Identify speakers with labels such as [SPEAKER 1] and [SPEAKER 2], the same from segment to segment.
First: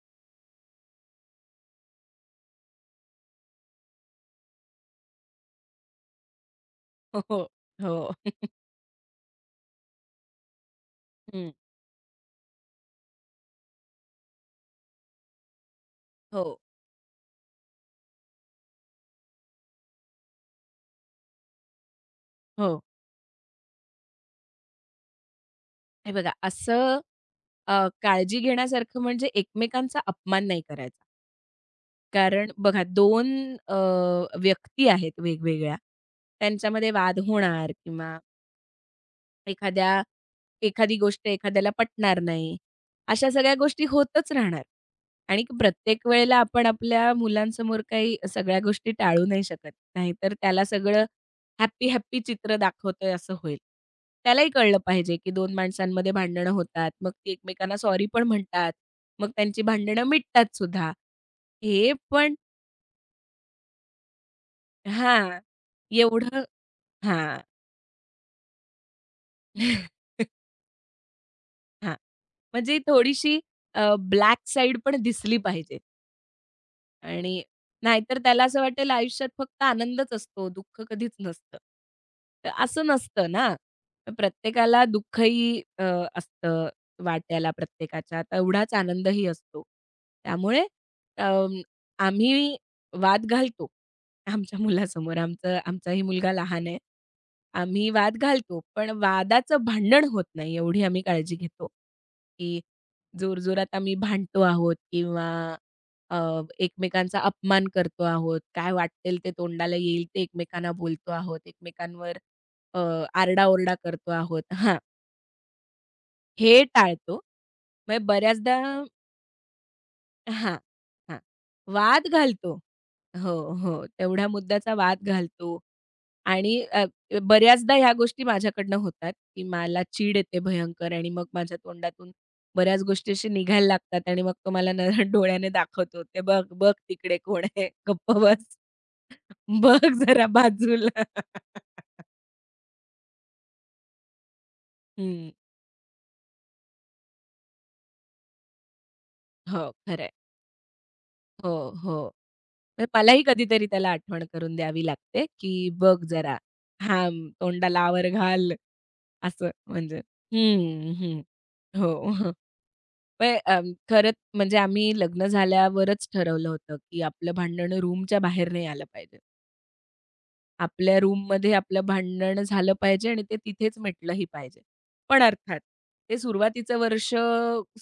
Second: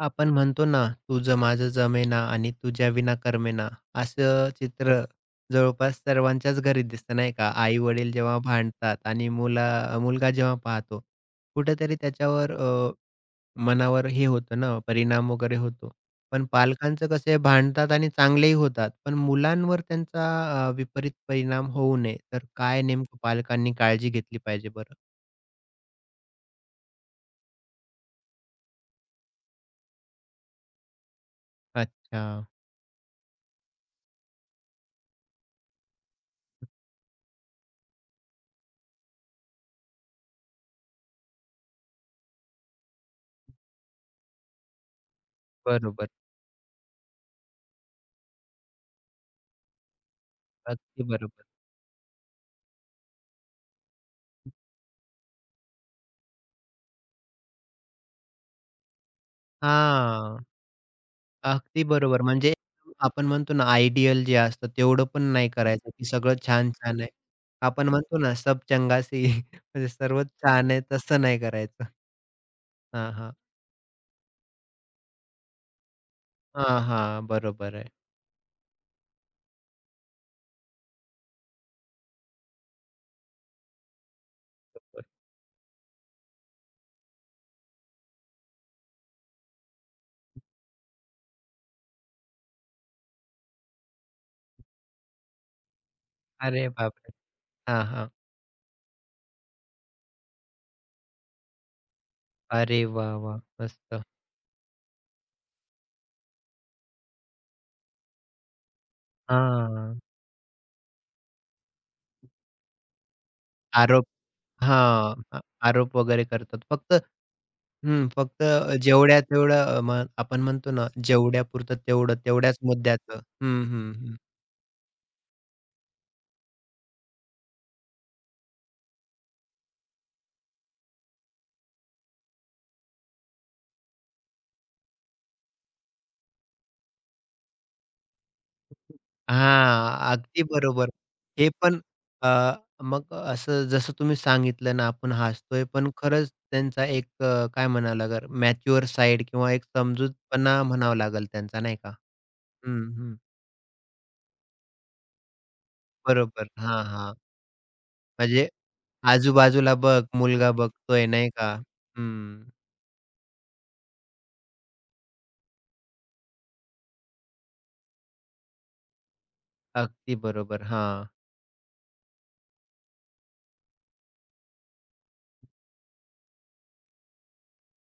[SPEAKER 1] आपण म्हणतो ना, तुझं माझं जमेना आणि तुझ्या विना कर्मेना, असं चित्र जवळपास सर्वांच्याच घरी दिसतं नाही
[SPEAKER 2] हो,
[SPEAKER 1] का? आई-वडील
[SPEAKER 2] हो.
[SPEAKER 1] जेव्हा भांडतात आणि मुलगा जेव्हा पाहतो,
[SPEAKER 2] हं,
[SPEAKER 1] कुठेतरी त्याच्यावर मनावर हे होतं ना, परिणाम वगैरे होतो. पण
[SPEAKER 2] हो.
[SPEAKER 1] पालकांचं कसं भांडतात आणि चांगलेही होतात, पण मुलांवर त्यांचा विपरीत परिणाम होऊ नये, तर
[SPEAKER 2] हो.
[SPEAKER 1] काय नेमकं पालकांनी काळजी घेतली पाहिजे बरं?
[SPEAKER 2] हे बघा असं अ, काळजी घेण्यासारखं म्हणजे एकमेकांचा अपमान नाही करायचा.
[SPEAKER 1] अच्छा.
[SPEAKER 2] कारण बघा 2 व्यक्ती आहेत वेगवेगळ्या. त्यांच्यामध्ये वाद होणार किंवा एखाद्या एखादी गोष्ट एखाद्याला पटणार नाही. अशा सगळ्या गोष्टी होतच राहणार आणि प्रत्येक
[SPEAKER 1] बरोबर.
[SPEAKER 2] वेळेला आपण आपल्या मुलांसमोर काही सगळ्या गोष्टी टाळू नाही शकत. नाहीतर त्याला
[SPEAKER 1] अगदी
[SPEAKER 2] सगळं
[SPEAKER 1] बरोबर.
[SPEAKER 2] हॅपी-हॅपी चित्र दाखवतोय असं होईल. त्यालाही कळलं पाहिजे, की 2 माणसांमध्ये भांडणं होतात. मग ती एकमेकांना सॉरी पण म्हणतात. मग त्यांची भांडणं
[SPEAKER 1] हां.
[SPEAKER 2] मिटतात सुद्धा.
[SPEAKER 1] अगदी
[SPEAKER 2] हे
[SPEAKER 1] बरोबर.
[SPEAKER 2] पण
[SPEAKER 1] म्हणजे आपण म्हणतो ना, आयडियल जे असतं तेवढं पण
[SPEAKER 2] हां,
[SPEAKER 1] नाही करायचं, की सगळं
[SPEAKER 2] एवढं
[SPEAKER 1] छान-छान आहे.
[SPEAKER 2] हां.
[SPEAKER 1] आपण म्हणतो ना, सब चंगा सी म्हणजे सर्वच छान आहे, तसं नाही करायचं.
[SPEAKER 2] हां. म्हणजे
[SPEAKER 1] हां, हां.
[SPEAKER 2] थोडीशी अ, ब्लॅक साइड पण दिसली पाहिजे
[SPEAKER 1] हां, हां.
[SPEAKER 2] आणि
[SPEAKER 1] बरोबर आहे.
[SPEAKER 2] नाहीतर त्याला असं वाटेल आयुष्यात फक्त आनंदच असतो, दुःख कधीच नसतं. तर असं नसतं ना. प्रत्येकाला
[SPEAKER 1] बरोबर.
[SPEAKER 2] दुःखही असतं वाट्याला प्रत्येकाच्या, तेवढाच आनंदही असतो. त्यामुळे अं, आम्ही वाद घालतो आमच्या मुलासमोर. आमचाही मुलगा लहान
[SPEAKER 1] अरे
[SPEAKER 2] आहे.
[SPEAKER 1] बापरे! हां,
[SPEAKER 2] आम्ही
[SPEAKER 1] हां.
[SPEAKER 2] वाद घालतो, पण वादाचं भांडण होत नाही एवढी आम्ही काळजी घेतो. की
[SPEAKER 1] अरे वाह, वाह!
[SPEAKER 2] जोरजोरात आम्ही
[SPEAKER 1] मस्त.
[SPEAKER 2] भांडतो आहोत किंवा अ, एकमेकांचा अपमान करतो आहोत. काय वाटेल ते तोंडाला
[SPEAKER 1] हां.
[SPEAKER 2] येईल ते एकमेकांना बोलतो आहोत. एकमेकांवर अ, आरडा
[SPEAKER 1] आरोप
[SPEAKER 2] करतो आहोत. हां,
[SPEAKER 1] हां. आरोप वगैरे करतात.
[SPEAKER 2] हे
[SPEAKER 1] फक्त
[SPEAKER 2] टाळतो. मग
[SPEAKER 1] हं. फक्त
[SPEAKER 2] बऱ्याचदा
[SPEAKER 1] जेवढ्या तेवढं अ, म आपण
[SPEAKER 2] हां,
[SPEAKER 1] म्हणतो ना,
[SPEAKER 2] हां.
[SPEAKER 1] जेवढ्यापुरतं
[SPEAKER 2] वाद
[SPEAKER 1] तेवढं,
[SPEAKER 2] घालतो.
[SPEAKER 1] तेवढ्याच मुद्द्याचं.
[SPEAKER 2] हो,
[SPEAKER 1] हं,
[SPEAKER 2] हो.
[SPEAKER 1] हं,
[SPEAKER 2] तेवढ्या मुद्द्याचा वाद घालतो. आणि बऱ्याचदा ह्या गोष्टी माझ्याकडनं होतात, की मला चीड येते भयंकर आणि मग माझ्या तोंडातून बऱ्याच गोष्टी अशी निघायला लागतात आणि मग तो मला डोळ्याने दाखवतो, "ते बघ, बघ तिकडे कोण आहे, गप्प बस. बघ
[SPEAKER 1] हां,
[SPEAKER 2] जरा
[SPEAKER 1] अगदी बरोबर.
[SPEAKER 2] बाजूला."
[SPEAKER 1] हे पण अ, मग असं जसं तुम्ही सांगितलं ना, आपण
[SPEAKER 2] हं.
[SPEAKER 1] हसतोय, पण खरंच त्यांचा एक काय म्हणावं लागेल मॅच्युअर साइड किंवा एक
[SPEAKER 2] हो, खरं
[SPEAKER 1] समजूतपणा म्हणावा लागेल
[SPEAKER 2] हो,
[SPEAKER 1] त्यांचा नाही का?
[SPEAKER 2] हो. तर
[SPEAKER 1] हं, हं.
[SPEAKER 2] मलाही कधीतरी त्याला आठवण करून द्यावी लागते, की "बघ जरा,
[SPEAKER 1] बरोबर. हां, हां.
[SPEAKER 2] थांब, तोंडाला आवर
[SPEAKER 1] म्हणजे
[SPEAKER 2] घाल." असं
[SPEAKER 1] आजूबाजूला
[SPEAKER 2] म्हणजे.
[SPEAKER 1] बघ, मुलगा
[SPEAKER 2] हं,
[SPEAKER 1] बघतोय
[SPEAKER 2] हं.
[SPEAKER 1] नाही का?
[SPEAKER 2] हो.
[SPEAKER 1] हं.
[SPEAKER 2] पण खरंच म्हणजे आम्ही लग्न झाल्यावरच ठरवलं होतं, की आपलं भांडण रूमच्या बाहेर नाही आलं पाहिजे.
[SPEAKER 1] अगदी बरोबर.
[SPEAKER 2] आपल्या
[SPEAKER 1] हां.
[SPEAKER 2] रूममध्ये आपलं भांडण झालं पाहिजे आणि ते तिथेच मिटलंही पाहिजे. पण अर्थात ते सुरुवातीचं वर्ष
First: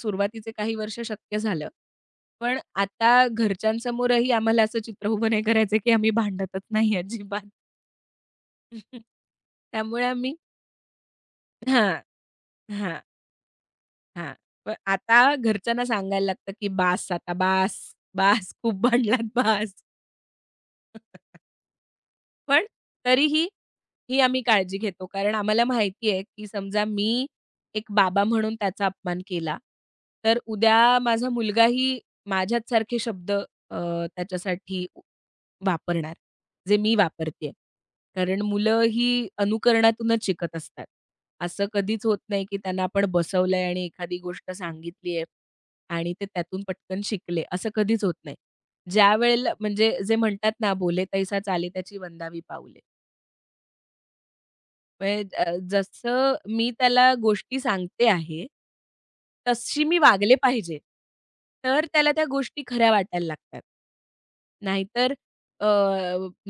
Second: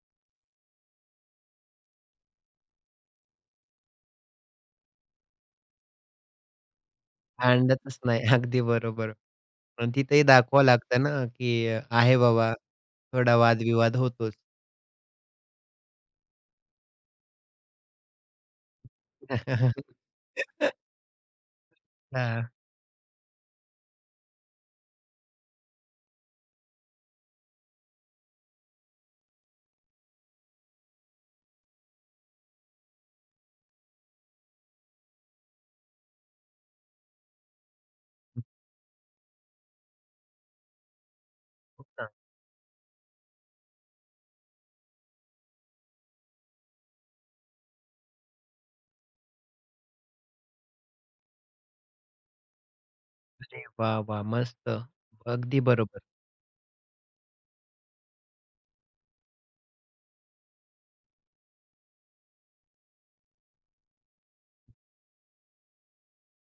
[SPEAKER 2] सुरुवातीचे काही वर्ष शक्य झालं. पण आता घरच्यांसमोरही आम्हाला असं चित्र उभं नाही करायचं, की आम्ही भांडतच नाही अजिबात.
[SPEAKER 1] भांडतच नाही. अगदी बरोबर. पण
[SPEAKER 2] त्यामुळे
[SPEAKER 1] तिथेही
[SPEAKER 2] आम्ही
[SPEAKER 1] दाखवावं लागतं ना, की
[SPEAKER 2] हां,
[SPEAKER 1] आहे बाबा,
[SPEAKER 2] हां.
[SPEAKER 1] थोडा वादविवाद
[SPEAKER 2] हां.
[SPEAKER 1] होतोच.
[SPEAKER 2] मग आता घरच्यांना सांगायला लागतं, की "बास आता बास, बास खूप भांडलात बास."
[SPEAKER 1] हां.
[SPEAKER 2] पण तरीही आम्ही काळजी घेतो. कारण आम्हाला माहिती आहे, की समजा मी एक बाबा म्हणून त्याचा अपमान केला, तर उद्या माझा मुलगाही माझ्याचसारखे शब्द त्याच्यासाठी वापरणार, जे मी वापरतेय. कारण मुलं ही अनुकरणातूनच शिकत असतात. असं
[SPEAKER 1] हो
[SPEAKER 2] कधीच
[SPEAKER 1] ना.
[SPEAKER 2] होत नाही, की त्यांना आपण बसवलंय आणि एखादी गोष्ट सांगितली आहे आणि ते त्यातून पटकन शिकले, असं कधीच होत नाही. ज्यावेळेला म्हणजे जे म्हणतात ना, "बोले तैसा चाले त्याची वंदावी पाऊले."
[SPEAKER 1] अरे वाह! वाह! मस्त.
[SPEAKER 2] म्हणजे
[SPEAKER 1] अगदी बरोबर,
[SPEAKER 2] जसं मी त्याला गोष्टी सांगते आहे, तशी मी वागले पाहिजे. तर त्याला त्या गोष्टी खऱ्या वाटायला लागतात. नाहीतर अ,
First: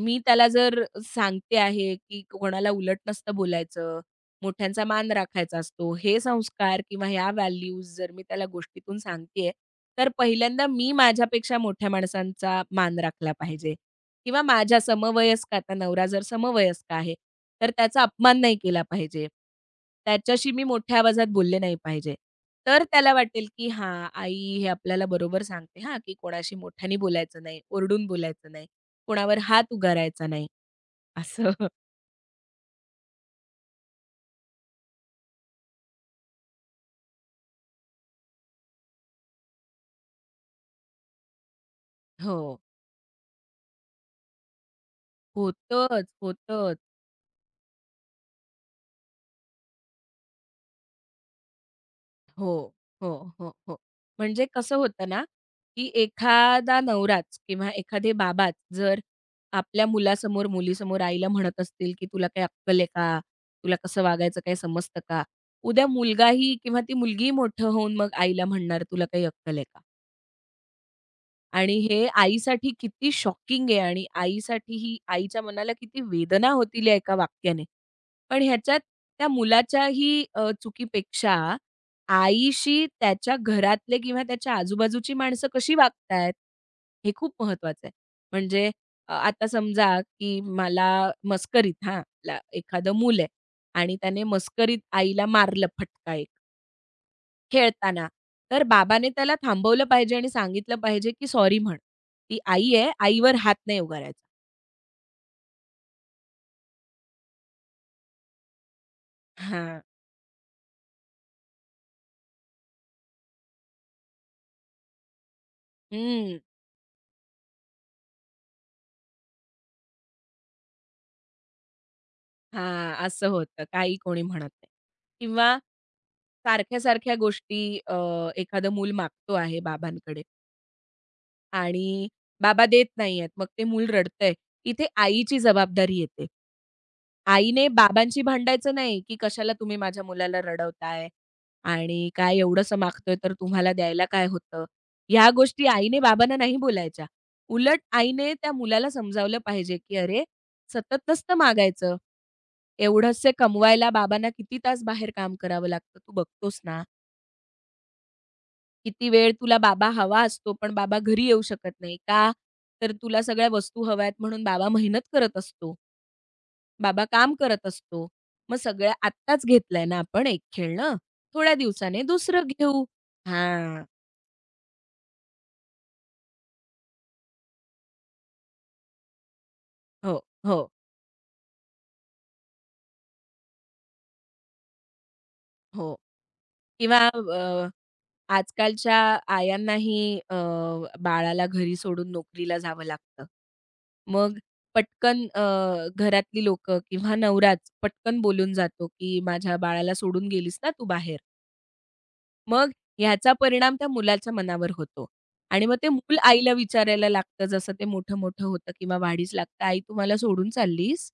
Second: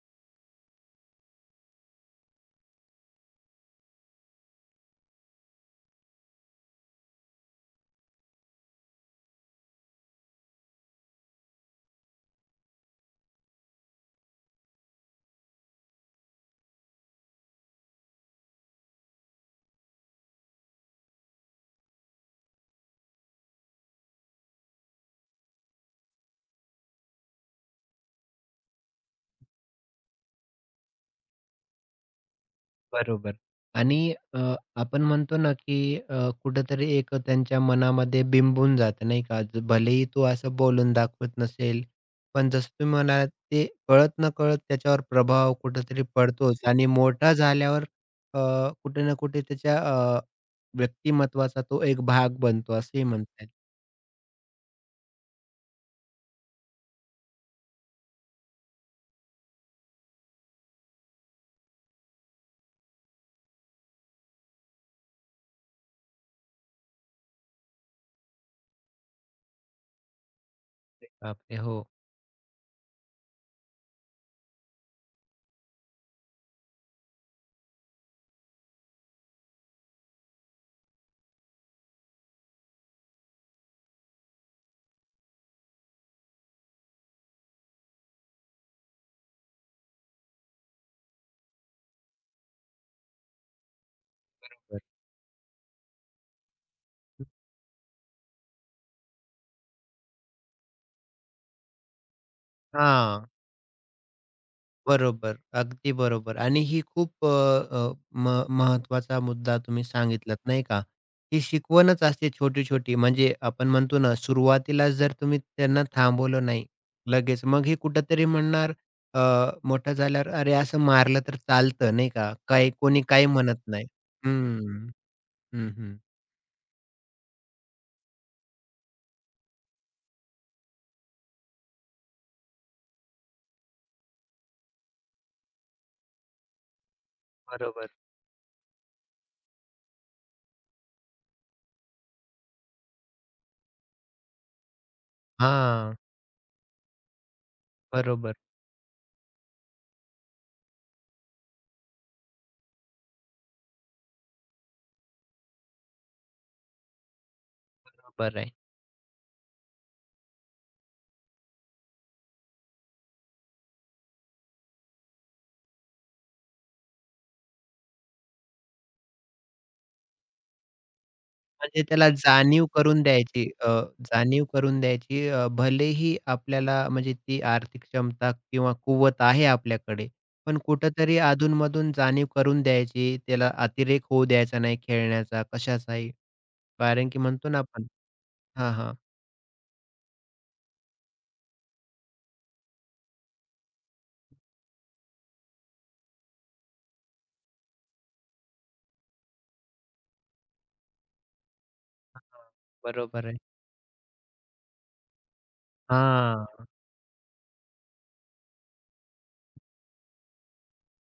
[SPEAKER 2] मी त्याला जर सांगते आहे, की कोणाला उलट नसतं बोलायचं, मोठ्यांचा मान राखायचा असतो, हे संस्कार किंवा ह्या व्हॅल्यूज जर मी त्याला गोष्टीतून सांगते आहे, तर पहिल्यांदा मी माझ्यापेक्षा मोठ्या माणसांचा मान राखला पाहिजे. किंवा माझ्या समवयस्क आता नवरा जर समवयस्क आहे, तर त्याचा अपमान नाही केला पाहिजे. त्याच्याशी मी मोठ्या आवाजात बोलले नाही पाहिजे. तर त्याला वाटेल, की हां, आई हे आपल्याला बरोबर सांगते हां, की कोणाशी मोठ्याने बोलायचं नाही, ओरडून बोलायचं नाही, कोणावर हात उगारायचा नाही. असं.
[SPEAKER 1] बरोबर. आणि अ, आपण म्हणतो ना, की कुठेतरी एक त्यांच्या मनामध्ये बिंबून जातं नाही का? भलेही तो असं बोलून दाखवत नसेल, पण
[SPEAKER 2] हो.
[SPEAKER 1] जसं तुम्ही म्हणालात ते कळत नकळत त्याच्यावर प्रभाव कुठेतरी
[SPEAKER 2] होतंच,
[SPEAKER 1] पडतोच
[SPEAKER 2] होतं.
[SPEAKER 1] आणि मोठा झाल्यावर अ, कुठे ना कुठे त्याच्या अ, व्यक्तिमत्त्वाचा तो एक भाग
[SPEAKER 2] हो,
[SPEAKER 1] बनतो असंही
[SPEAKER 2] हो,
[SPEAKER 1] म्हणता येईल.
[SPEAKER 2] हो, हो. म्हणजे कसं होतं ना, की एखादा नवराच किंवा एखादे बाबाच जर आपल्या मुलासमोर, मुलीसमोर आईला म्हणत असतील, की "तुला काही अक्कल आहे का? तुला कसं वागायचं काही समजतं का?" उद्या मुलगाही किंवा ती मुलगीही मोठं होऊन मग आईला म्हणणार, "तुला काही अक्कल आहे का?"
[SPEAKER 1] बापरे!
[SPEAKER 2] आणि
[SPEAKER 1] हो.
[SPEAKER 2] हे आईसाठी किती शॉकिंग आहे आणि आईसाठी ही आईच्या मनाला किती वेदना होतील या एका वाक्याने. पण ह्याच्यात त्या मुलाच्याही चुकीपेक्षा आईशी त्याच्या घरातले किंवा त्याच्या आजूबाजूची माणसं कशी वागतायत, हे खूप महत्वाचं आहे. म्हणजे आता समजा की मला मस्करीत हां, ला एखादं मूल आहे आणि त्याने मस्करीत आईला मारलं फटका एक. खेळताना. तर बाबाने त्याला थांबवलं पाहिजे आणि सांगितलं पाहिजे, की "सॉरी" म्हण. ती आई आहे,
[SPEAKER 1] हां.
[SPEAKER 2] आईवर हात नाही उगा करायचा.
[SPEAKER 1] बरोबर. अगदी बरोबर आणि ही खूप अ, अ, म महत्त्वाचा मुद्दा
[SPEAKER 2] हां.
[SPEAKER 1] तुम्ही सांगितलात नाही का? ही शिकवणच असते छोटी-छोटी म्हणजे आपण म्हणतो ना सुरुवातीला जर तुम्ही त्यांना
[SPEAKER 2] हं.
[SPEAKER 1] थांबवलं नाही लगेच, मग हे कुठेतरी म्हणणार अ, मोठं झाल्यावर "अरे असं मारलं तर चालतं" नाही का? काही
[SPEAKER 2] हां,
[SPEAKER 1] कोणी काही
[SPEAKER 2] असं
[SPEAKER 1] म्हणत
[SPEAKER 2] होतं.
[SPEAKER 1] नाही.
[SPEAKER 2] काही कोणी म्हणत नाही.
[SPEAKER 1] हं,
[SPEAKER 2] किंवा
[SPEAKER 1] हं, हं.
[SPEAKER 2] सारख्या-सारख्या गोष्टी अ, एखादं मूल मागतो आहे बाबांकडे आणि बाबा देत नाहीयेत. मग ते मूल रडतंय. इथे आईची जबाबदारी येते. आईने
[SPEAKER 1] बरोबर.
[SPEAKER 2] बाबांशी भांडायचं नाही, की "कशाला तुम्ही माझ्या मुलाला रडवताय?" आणि काय एवढंसं मागतोय तर तुम्हाला द्यायला काय होतं? ह्या गोष्टी
[SPEAKER 1] हां.
[SPEAKER 2] आईने बाबांना नाही बोलायच्या. उलट आईने
[SPEAKER 1] बरोबर,
[SPEAKER 2] त्या मुलाला समजावलं पाहिजे, की "अरे, सतत नसतं मागायचं. एवढंसे कमवायला बाबांना किती तास बाहेर काम करावं लागतं, तू बघतोस ना?"
[SPEAKER 1] बरोबर आहे.
[SPEAKER 2] किती वेळ तुला बाबा हवा असतो, पण बाबा घरी येऊ शकत नाही. का? तर तुला सगळ्या वस्तू हव्या आहेत म्हणून बाबा मेहनत करत असतो. बाबा काम करत असतो. मग सगळ्या आत्ताच घेतलंय ना आपण एक खेळणं, थोड्या
[SPEAKER 1] म्हणजे
[SPEAKER 2] दिवसाने
[SPEAKER 1] त्याला
[SPEAKER 2] दुसरं
[SPEAKER 1] जाणीव
[SPEAKER 2] घेऊ.
[SPEAKER 1] करून द्यायची
[SPEAKER 2] हां.
[SPEAKER 1] जाणीव करून द्यायची भलेही आपल्याला म्हणजे ती आर्थिक क्षमता किंवा कुवत आहे आपल्याकडे,
[SPEAKER 2] हो, हो,
[SPEAKER 1] पण कुठेतरी अधून-मधून जाणीव करून द्यायची. त्याला अतिरेक होऊ द्यायचा नाही खेळण्याचा,
[SPEAKER 2] हो.
[SPEAKER 1] कशाचाही.
[SPEAKER 2] किंवा
[SPEAKER 1] कारण की म्हणतो ना आपण हां, हां.
[SPEAKER 2] आजकालच्या आयांनाही बाळाला घरी सोडून नोकरीला जावं लागतं. मग पटकन घरातली लोकं किंवा नवराच पटकन बोलून जातो, की "माझ्या बाळाला सोडून गेलीस ना तू बाहेर."
[SPEAKER 1] हां,
[SPEAKER 2] मग
[SPEAKER 1] बरोबर
[SPEAKER 2] ह्याचा
[SPEAKER 1] आहे.
[SPEAKER 2] परिणाम त्या मुलाच्या मनावर होतो आणि मग ते मूल आईला
[SPEAKER 1] हां.
[SPEAKER 2] विचारायला लागतं, जसं ते मोठं-मोठं होतं किंवा वाढीस लागतं, "आई तू मला सोडून चाललीस?"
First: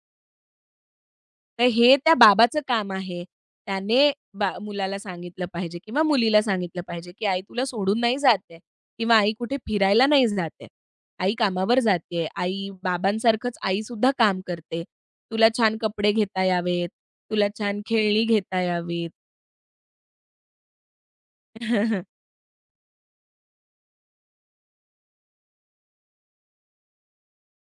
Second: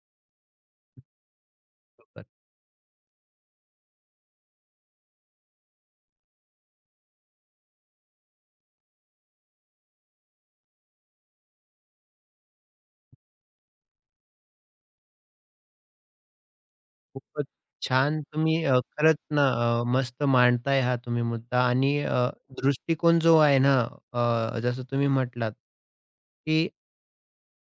[SPEAKER 2] तर हे त्या बाबाचं काम आहे. त्याने मुलाला सांगितलं पाहिजे किंवा मुलीला सांगितलं पाहिजे, की "आई तुला सोडून नाही जात आहे किंवा आई कुठे फिरायला नाही जात आहे. आई कामावर जाते. आई बाबांसारखंच आईसुद्धा काम करते. तुला छान कपडे घेता यावेत,
[SPEAKER 1] खूपच
[SPEAKER 2] तुला छान
[SPEAKER 1] छान
[SPEAKER 2] खेळणी
[SPEAKER 1] तुम्ही
[SPEAKER 2] घेता यावीत."
[SPEAKER 1] खरंच ना मस्त मांडताय हा तुम्ही मुद्दा आणि दृष्टिकोन जो आहे ना जसं तुम्ही म्हटलात, की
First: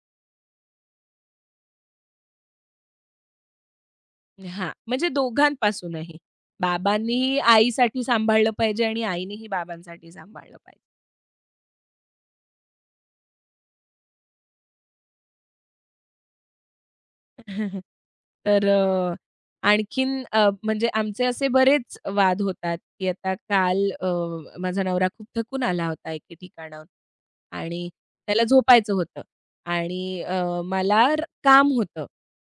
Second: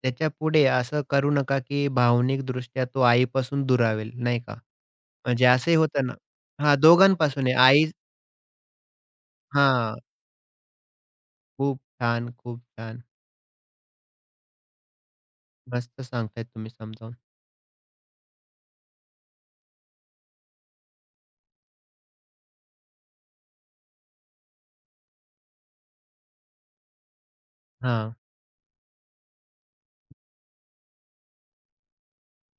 [SPEAKER 1] त्याच्यापुढे असं करू नका, की भावनिकदृष्ट्या तो आईपासून दुरावेल, नाही का?
[SPEAKER 2] हां, म्हणजे
[SPEAKER 1] म्हणजे असंही होतं ना
[SPEAKER 2] दोघांपासूनही.
[SPEAKER 1] हां,
[SPEAKER 2] बाबांनीही
[SPEAKER 1] दोघांपासून आहे. आई
[SPEAKER 2] आईसाठी सांभाळलं पाहिजे आणि आईनेही
[SPEAKER 1] हां,
[SPEAKER 2] बाबांसाठी सांभाळलं पाहिजे.
[SPEAKER 1] खूप छान, खूप छान. मस्त सांगताय तुम्ही समजावून.
[SPEAKER 2] तर आणखीन म्हणजे आमचे असे बरेच वाद होतात, की आता काल माझा नवरा खूप थकून आला होता एके ठिकाणाहून आणि
[SPEAKER 1] हां,
[SPEAKER 2] त्याला झोपायचं होतं आणि मला काम होतं.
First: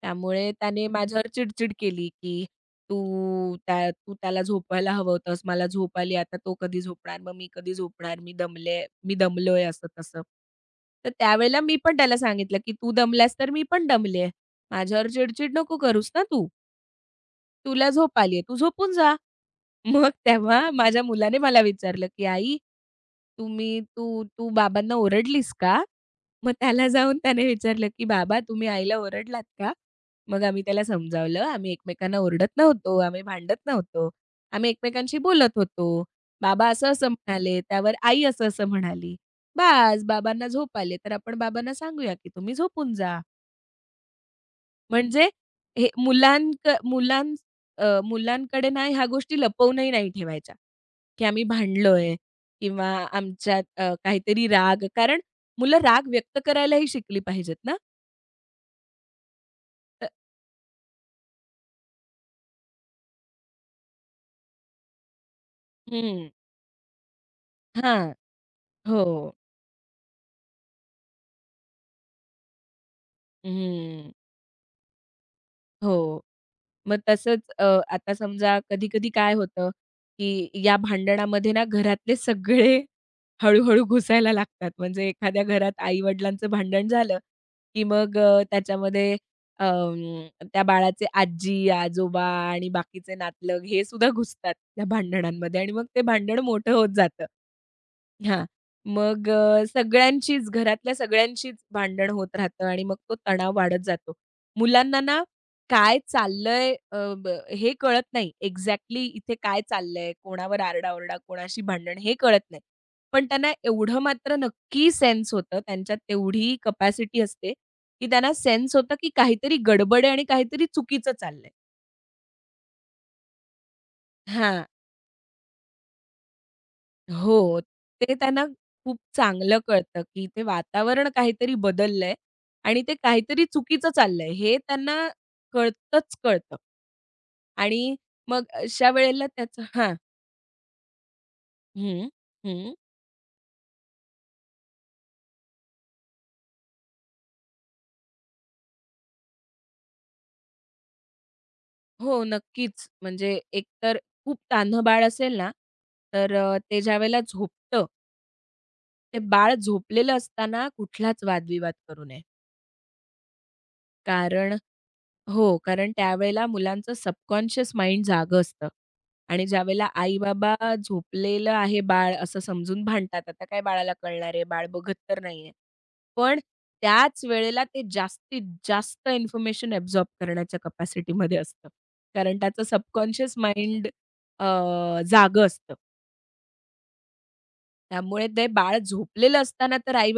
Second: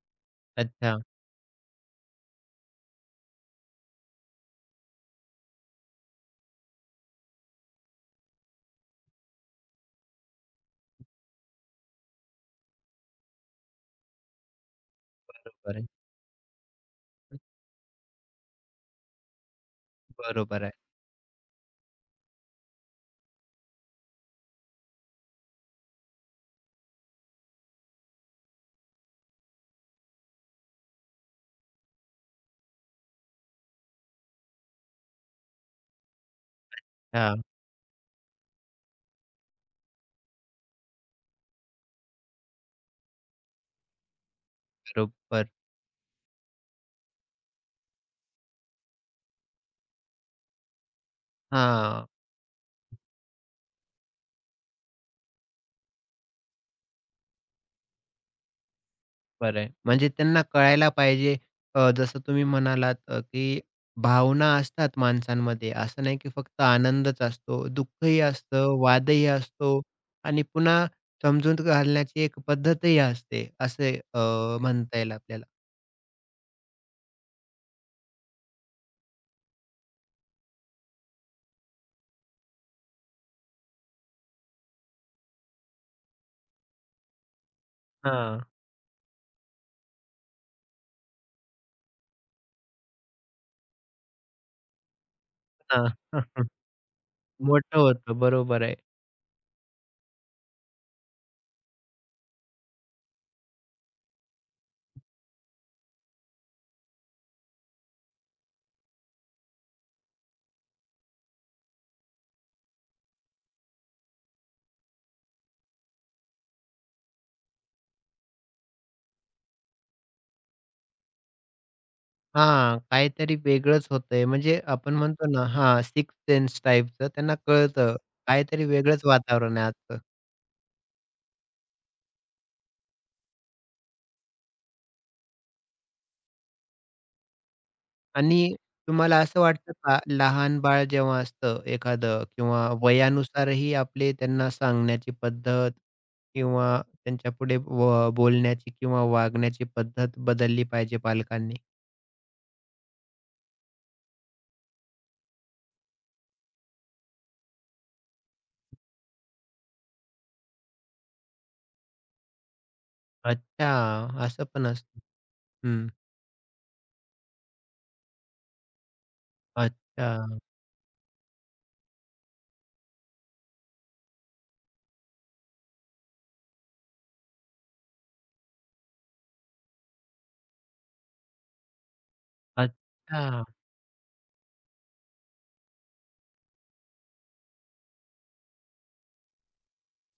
[SPEAKER 2] त्यामुळे त्याने
[SPEAKER 1] अच्छा.
[SPEAKER 2] माझ्यावर चिडचिड केली, की "तू त्याला झोपवायला हवं होतंस. मला झोप आली. आता तो कधी झोपणार? मग मी कधी झोपणार? मी दमलोय." असं तसं. तर त्यावेळेला मी पण त्याला सांगितलं, की "तू दमलास तर मी पण दमले." माझ्यावर चिड-चिड नको
[SPEAKER 1] बरोबर आहे.
[SPEAKER 2] करूस ना तू. तुला झोप आलीये, तू झोपून जा. मग
[SPEAKER 1] बरोबर
[SPEAKER 2] तेव्हा
[SPEAKER 1] आहे.
[SPEAKER 2] माझ्या मुलाने मला विचारलं, की "आई, तुम्ही तू तू बाबांना ओरडलीस का?" मग त्याला जाऊन त्याने विचारलं, की "बाबा तुम्ही आईला ओरडलात का?" मग आम्ही त्याला समजावलं, "आम्ही एकमेकांना ओरडत नव्हतो, आम्ही भांडत नव्हतो. आम्ही एकमेकांशी बोलत होतो. बाबा असं-असं
[SPEAKER 1] हां,
[SPEAKER 2] म्हणाले, त्यावर आई असं-असं म्हणाली. बास, बाबांना झोप आली, तर आपण बाबांना सांगूया, की तुम्ही झोपून जा." म्हणजे
[SPEAKER 1] बरोबर.
[SPEAKER 2] हे मुलांकडे ना ह्या गोष्टी लपवूनही नाही ठेवायच्या, की आम्ही
[SPEAKER 1] हां.
[SPEAKER 2] भांडलोय किंवा आमच्यात काहीतरी राग कारण मुलं राग व्यक्त करायलाही शिकली पाहिजेत ना.
[SPEAKER 1] बरं आहे.
[SPEAKER 2] तर
[SPEAKER 1] म्हणजे त्यांना कळायला पाहिजे जसं तुम्ही म्हणालात की भावना असतात माणसांमध्ये. असं नाही
[SPEAKER 2] हं.
[SPEAKER 1] की फक्त आनंदच असतो,
[SPEAKER 2] हां.
[SPEAKER 1] दुःखही असतं,
[SPEAKER 2] हो.
[SPEAKER 1] वादही असतो आणि पुन्हा समजून घालण्याची एक पद्धतही असते,
[SPEAKER 2] हं.
[SPEAKER 1] म्हणता येईल आपल्याला.
[SPEAKER 2] हो. मग तसंच आता समजा कधी-कधी काय होतं, की या भांडणामध्ये ना घरातले सगळे हळू-हळू घुसायला लागतात. म्हणजे एखाद्या घरात आई-वडिलांचं भांडण झालं, की मग
[SPEAKER 1] हां,
[SPEAKER 2] त्याच्यामध्ये त्या बाळाचे आजी, आजोबा आणि बाकीचे नातलग हे सुद्धा घुसतात त्या भांडणांमध्ये आणि मग
[SPEAKER 1] हां.
[SPEAKER 2] ते भांडण मोठं होत जातं.
[SPEAKER 1] मोठं होतं,
[SPEAKER 2] हां.
[SPEAKER 1] बरोबर आहे.
[SPEAKER 2] मग अ, सगळ्यांचीच घरातल्या सगळ्यांचीच भांडण होत राहतं आणि मग तो तणाव वाढत जातो. मुलांना ना काय चाललंय अ, ब हे कळत नाही. एक्झॅक्टली इथे काय चाललंय, कोणावर आरडा कोणाशी भांडण हे कळत नाही. पण त्यांना एवढं मात्र नक्की सेन्स होतं, त्यांच्यात तेवढी कपॅसिटी असते, की त्यांना सेन्स होतं, की काहीतरी गडबड आहे आणि काहीतरी चुकीचं चाललंय.
[SPEAKER 1] हां, काहीतरी वेगळंच होतंय. म्हणजे
[SPEAKER 2] हां.
[SPEAKER 1] आपण म्हणतो ना हां, सिक्स्थ सेन्स टाइपचं त्यांना
[SPEAKER 2] हो.
[SPEAKER 1] कळतं.
[SPEAKER 2] ते त्यांना
[SPEAKER 1] काहीतरी
[SPEAKER 2] खूप
[SPEAKER 1] वेगळंच वातावरण
[SPEAKER 2] चांगलं
[SPEAKER 1] आहे आजचं.
[SPEAKER 2] कळतं, की ते वातावरण काहीतरी बदललंय आणि ते काहीतरी चुकीचं चाललंय हे त्यांना कळतंच कळतं. आणि
[SPEAKER 1] आणि
[SPEAKER 2] मग अशा
[SPEAKER 1] तुम्हाला
[SPEAKER 2] वेळेला
[SPEAKER 1] असं
[SPEAKER 2] त्याचा
[SPEAKER 1] वाटतं
[SPEAKER 2] हां.
[SPEAKER 1] का, लहान बाळ जेव्हा असतं
[SPEAKER 2] हं,
[SPEAKER 1] एखादं किंवा
[SPEAKER 2] हं.
[SPEAKER 1] वयानुसारही आपले त्यांना सांगण्याची पद्धत किंवा त्यांच्यापुढे बोलण्याची किंवा वागण्याची पद्धत बदलली पाहिजे पालकांनी?
[SPEAKER 2] हो, नक्कीच. म्हणजे एकतर खूप तान्हं बाळ असेल ना, तर ते ज्यावेळेला झोपतं, ते बाळ झोपलेलं असताना कुठलाच वादविवाद करू नये.
[SPEAKER 1] अच्छा, असं
[SPEAKER 2] कारण
[SPEAKER 1] पण असतं.
[SPEAKER 2] हो,
[SPEAKER 1] हं.
[SPEAKER 2] कारण त्यावेळेला मुलांचं सबकॉन्शियस माइंड जागं असतं आणि ज्यावेळेला
[SPEAKER 1] अच्छा,
[SPEAKER 2] आई-बाबा झोपलेलं आहे बाळ असं समजून भांडतात. आता काय बाळाला कळणार आहे, बाळ बघत तर नाहीये. पण त्याच वेळेला ते जास्त इन्फॉर्मेशन ॲब्सॉर्ब करण्याच्या कपॅसिटीमध्ये असतं. कारण त्याचं सबकॉन्शियस
[SPEAKER 1] अच्छा.
[SPEAKER 2] माइंड जागं असतं. त्यामुळे ते बाळ झोपलेलं असताना तर आई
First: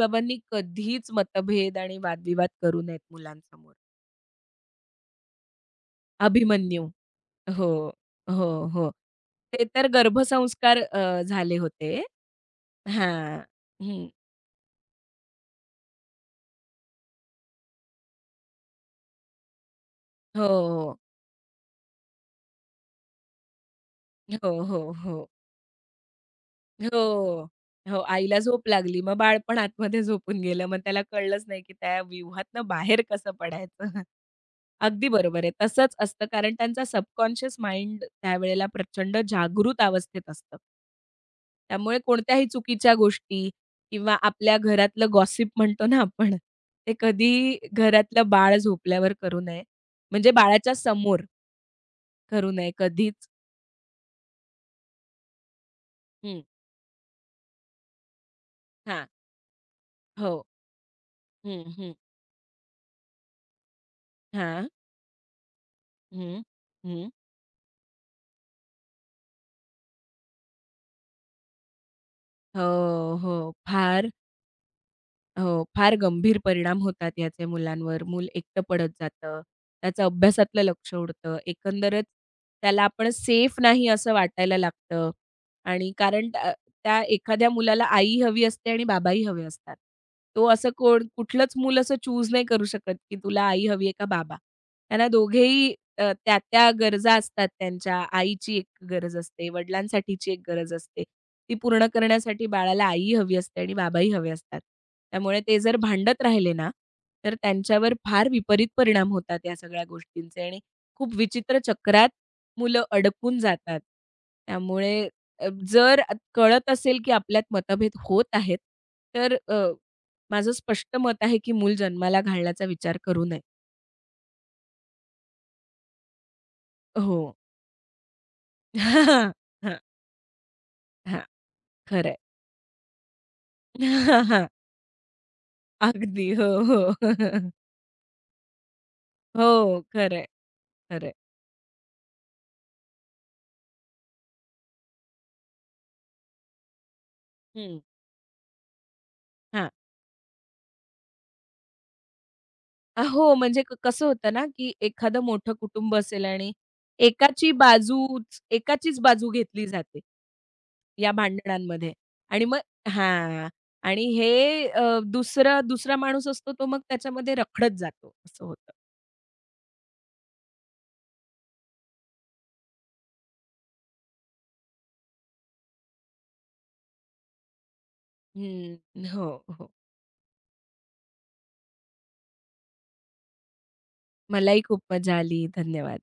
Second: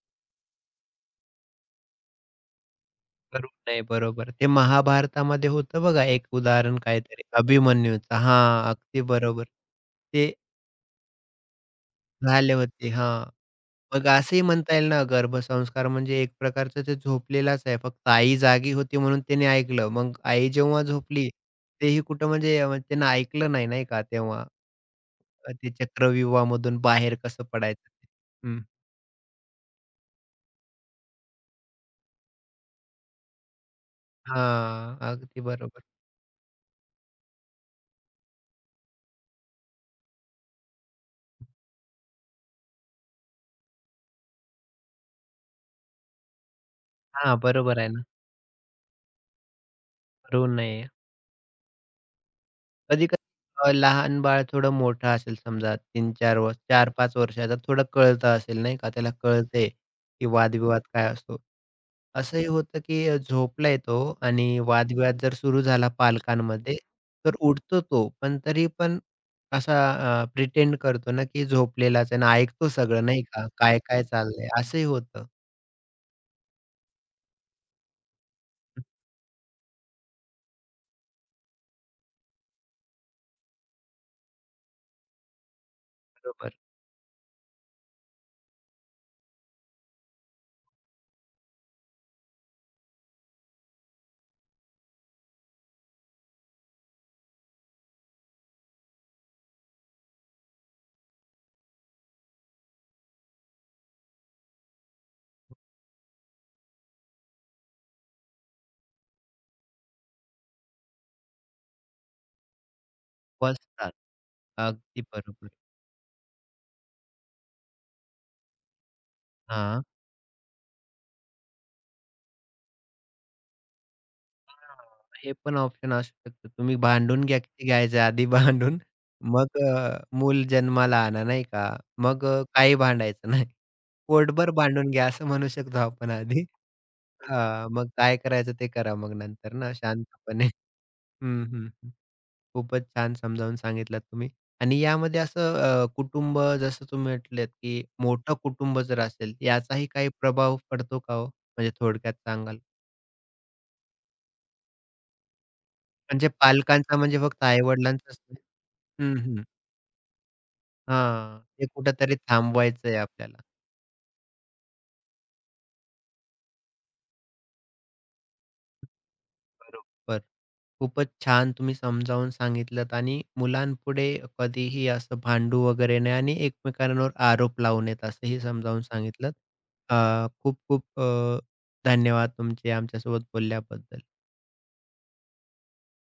[SPEAKER 2] कधीच मतभेद आणि वादविवाद करू नयेत
[SPEAKER 1] करू
[SPEAKER 2] मुलांसमोर.
[SPEAKER 1] नये, बरोबर. ते महाभारतामध्ये होतं बघा एक उदाहरण
[SPEAKER 2] अभिमन्यू.
[SPEAKER 1] काहीतरी
[SPEAKER 2] हो,
[SPEAKER 1] अभिमन्यूचं.
[SPEAKER 2] हो,
[SPEAKER 1] हां,
[SPEAKER 2] हो.
[SPEAKER 1] अगदी बरोबर.
[SPEAKER 2] ते तर
[SPEAKER 1] ते
[SPEAKER 2] गर्भसंस्कार झाले होते.
[SPEAKER 1] झाले होते. हां.
[SPEAKER 2] हां.
[SPEAKER 1] मग
[SPEAKER 2] हं.
[SPEAKER 1] असंही म्हणता येईल ना, गर्भसंस्कार म्हणजे एक प्रकारचं ते झोपलेलाच आहे. फक्त आई जागी होती म्हणून त्याने ऐकलं. मग आई जेव्हा
[SPEAKER 2] हो,
[SPEAKER 1] झोपली, तेही कुठं म्हणजे त्यानं ऐकलं नाही, नाही का तेव्हा.
[SPEAKER 2] हो, हो, हो,
[SPEAKER 1] ते चक्रव्यूहामधून बाहेर कसं
[SPEAKER 2] हो.
[SPEAKER 1] पडायचं
[SPEAKER 2] हो,
[SPEAKER 1] ते.
[SPEAKER 2] आईला
[SPEAKER 1] हं.
[SPEAKER 2] झोप लागली. मग बाळ पण आतमध्ये झोपून गेलं. मग त्याला कळलंच नाही, की त्या व्यूहातनं बाहेर कसं पडायचं.
[SPEAKER 1] हां,
[SPEAKER 2] अगदी
[SPEAKER 1] अगदी
[SPEAKER 2] बरोबर आहे.
[SPEAKER 1] बरोबर.
[SPEAKER 2] तसंच असतं कारण त्यांचा सबकॉन्शियस माइंड त्यावेळेला प्रचंड जागृत अवस्थेत असतं. त्यामुळे कोणत्याही चुकीच्या गोष्टी किंवा आपल्या घरातलं गॉसिप म्हणतो ना आपण, ते
[SPEAKER 1] हां,
[SPEAKER 2] कधी
[SPEAKER 1] बरोबर आहे ना.
[SPEAKER 2] घरातलं बाळ झोपल्यावर करू नये. म्हणजे
[SPEAKER 1] ऋण
[SPEAKER 2] बाळाच्या
[SPEAKER 1] नाही आहे.
[SPEAKER 2] समोर करू नये
[SPEAKER 1] कधी-कधी
[SPEAKER 2] कधीच.
[SPEAKER 1] लहान बाळ थोडं मोठं असेल समजा 3-4
[SPEAKER 2] हं,
[SPEAKER 1] वर्ष 4-5 वर्षाचा थोडं कळतं असेल नाही का,
[SPEAKER 2] हां,
[SPEAKER 1] त्याला कळतंय की
[SPEAKER 2] हो.
[SPEAKER 1] वादविवाद काय असतो.
[SPEAKER 2] हं, हं.
[SPEAKER 1] असंही होतं की झोपलाय तो आणि
[SPEAKER 2] हां,
[SPEAKER 1] वादविवाद जर सुरू झाला
[SPEAKER 2] हं,
[SPEAKER 1] पालकांमध्ये,
[SPEAKER 2] हं.
[SPEAKER 1] तर उठतो तो, पण तरी पण असा प्रिटेंड करतो ना की झोपलेलाच आहे आणि ऐकतो सगळं
[SPEAKER 2] हो,
[SPEAKER 1] नाही का?
[SPEAKER 2] हो.
[SPEAKER 1] काय-काय
[SPEAKER 2] फार
[SPEAKER 1] चाललंय असंही होतं.
[SPEAKER 2] हो, फार गंभीर परिणाम होतात याचे मुलांवर. मूल एकटं पडत जातं. त्याचं अभ्यासातलं लक्ष उडतं. एकंदरच त्याला आपण सेफ नाही असं वाटायला लागतं आणि कारण त्या
[SPEAKER 1] बरोबर.
[SPEAKER 2] त्या एखाद्या मुलाला आई हवी असते आणि बाबाही हवे असतात. तो असं कुठलंच मूल असं चूज नाही करू शकत, की तुला आई हवी आहे का बाबा. त्यांना दोघेही त्या-त्या गरजा असतात त्यांच्या. आईची एक गरज असते, वडिलांसाठीची एक गरज असते. ती पूर्ण करण्यासाठी बाळाला आई हवी असते आणि बाबाही हवे असतात. त्यामुळे ते जर भांडत राहिले ना, तर त्यांच्यावर फार विपरीत परिणाम होतात या सगळ्या गोष्टींचे आणि खूप विचित्र चक्रात मुलं अडकून जातात.
[SPEAKER 1] फसतात.
[SPEAKER 2] त्यामुळे
[SPEAKER 1] अगदी बरोबर.
[SPEAKER 2] कळत असेल की आपल्यात मतभेद होत आहेत, तर
[SPEAKER 1] हां.
[SPEAKER 2] माझं स्पष्ट मत आहे की मूल जन्माला घालण्याचा विचार करू नये.
[SPEAKER 1] हे पण ऑप्शन असू शकतं. तुम्ही
[SPEAKER 2] हो.
[SPEAKER 1] भांडून घ्या किती घ्यायचं आधी भांडून मग
[SPEAKER 2] हां,
[SPEAKER 1] मूल जन्माला
[SPEAKER 2] हां.
[SPEAKER 1] आणा नाही का?
[SPEAKER 2] खरंय.
[SPEAKER 1] मग काही भांडायचं नाही. पोटभर भांडून घ्या असं म्हणू शकतो आपण
[SPEAKER 2] अगदी.
[SPEAKER 1] आधी.
[SPEAKER 2] हो, हो.
[SPEAKER 1] हां, मग काय करायचं ते करा मग नंतर ना
[SPEAKER 2] हो. खरंय,
[SPEAKER 1] शांतपणे.
[SPEAKER 2] खरंय.
[SPEAKER 1] हं, हं, हं. खूपच छान समजावून सांगितलात तुम्ही. आणि यामध्ये असं कुटुंब जसं तुम्ही म्हटलेत,
[SPEAKER 2] हं.
[SPEAKER 1] की मोठं कुटुंब जर असेल,
[SPEAKER 2] हां.
[SPEAKER 1] याचाही काही प्रभाव पडतो का हो? म्हणजे थोडक्यात सांगाल?
[SPEAKER 2] हो, म्हणजे कसं होतं ना, की एखादं मोठं कुटुंब असेल
[SPEAKER 1] म्हणजे
[SPEAKER 2] आणि
[SPEAKER 1] पालकांचा म्हणजे फक्त आई-वडिलांचाच नाही.
[SPEAKER 2] एकाचीच
[SPEAKER 1] हं,
[SPEAKER 2] बाजू
[SPEAKER 1] हं.
[SPEAKER 2] घेतली जाते, या
[SPEAKER 1] हां, ते
[SPEAKER 2] भांडणांमध्ये
[SPEAKER 1] कुठेतरी
[SPEAKER 2] आणि मग
[SPEAKER 1] थांबवायचंय आपल्याला.
[SPEAKER 2] हां. आणि हे अ, दुसरा दुसरा माणूस असतो तो मग त्याच्यामध्ये रखडत जातो, असं होतं.
[SPEAKER 1] बरोबर. खूपच छान तुम्ही समजावून सांगितलंत आणि मुलांपुढे कधीही असं भांडू वगैरे नाही आणि एकमेकांवर आरोप लावू नयेत असंही
[SPEAKER 2] हं.
[SPEAKER 1] समजावून
[SPEAKER 2] हो,
[SPEAKER 1] सांगितलं.
[SPEAKER 2] हो.
[SPEAKER 1] अं, खूप खूप धन्यवाद तुमचे आमच्यासोबत बोलल्याबद्दल.
[SPEAKER 2] मलाही खूप मजा आली. धन्यवाद.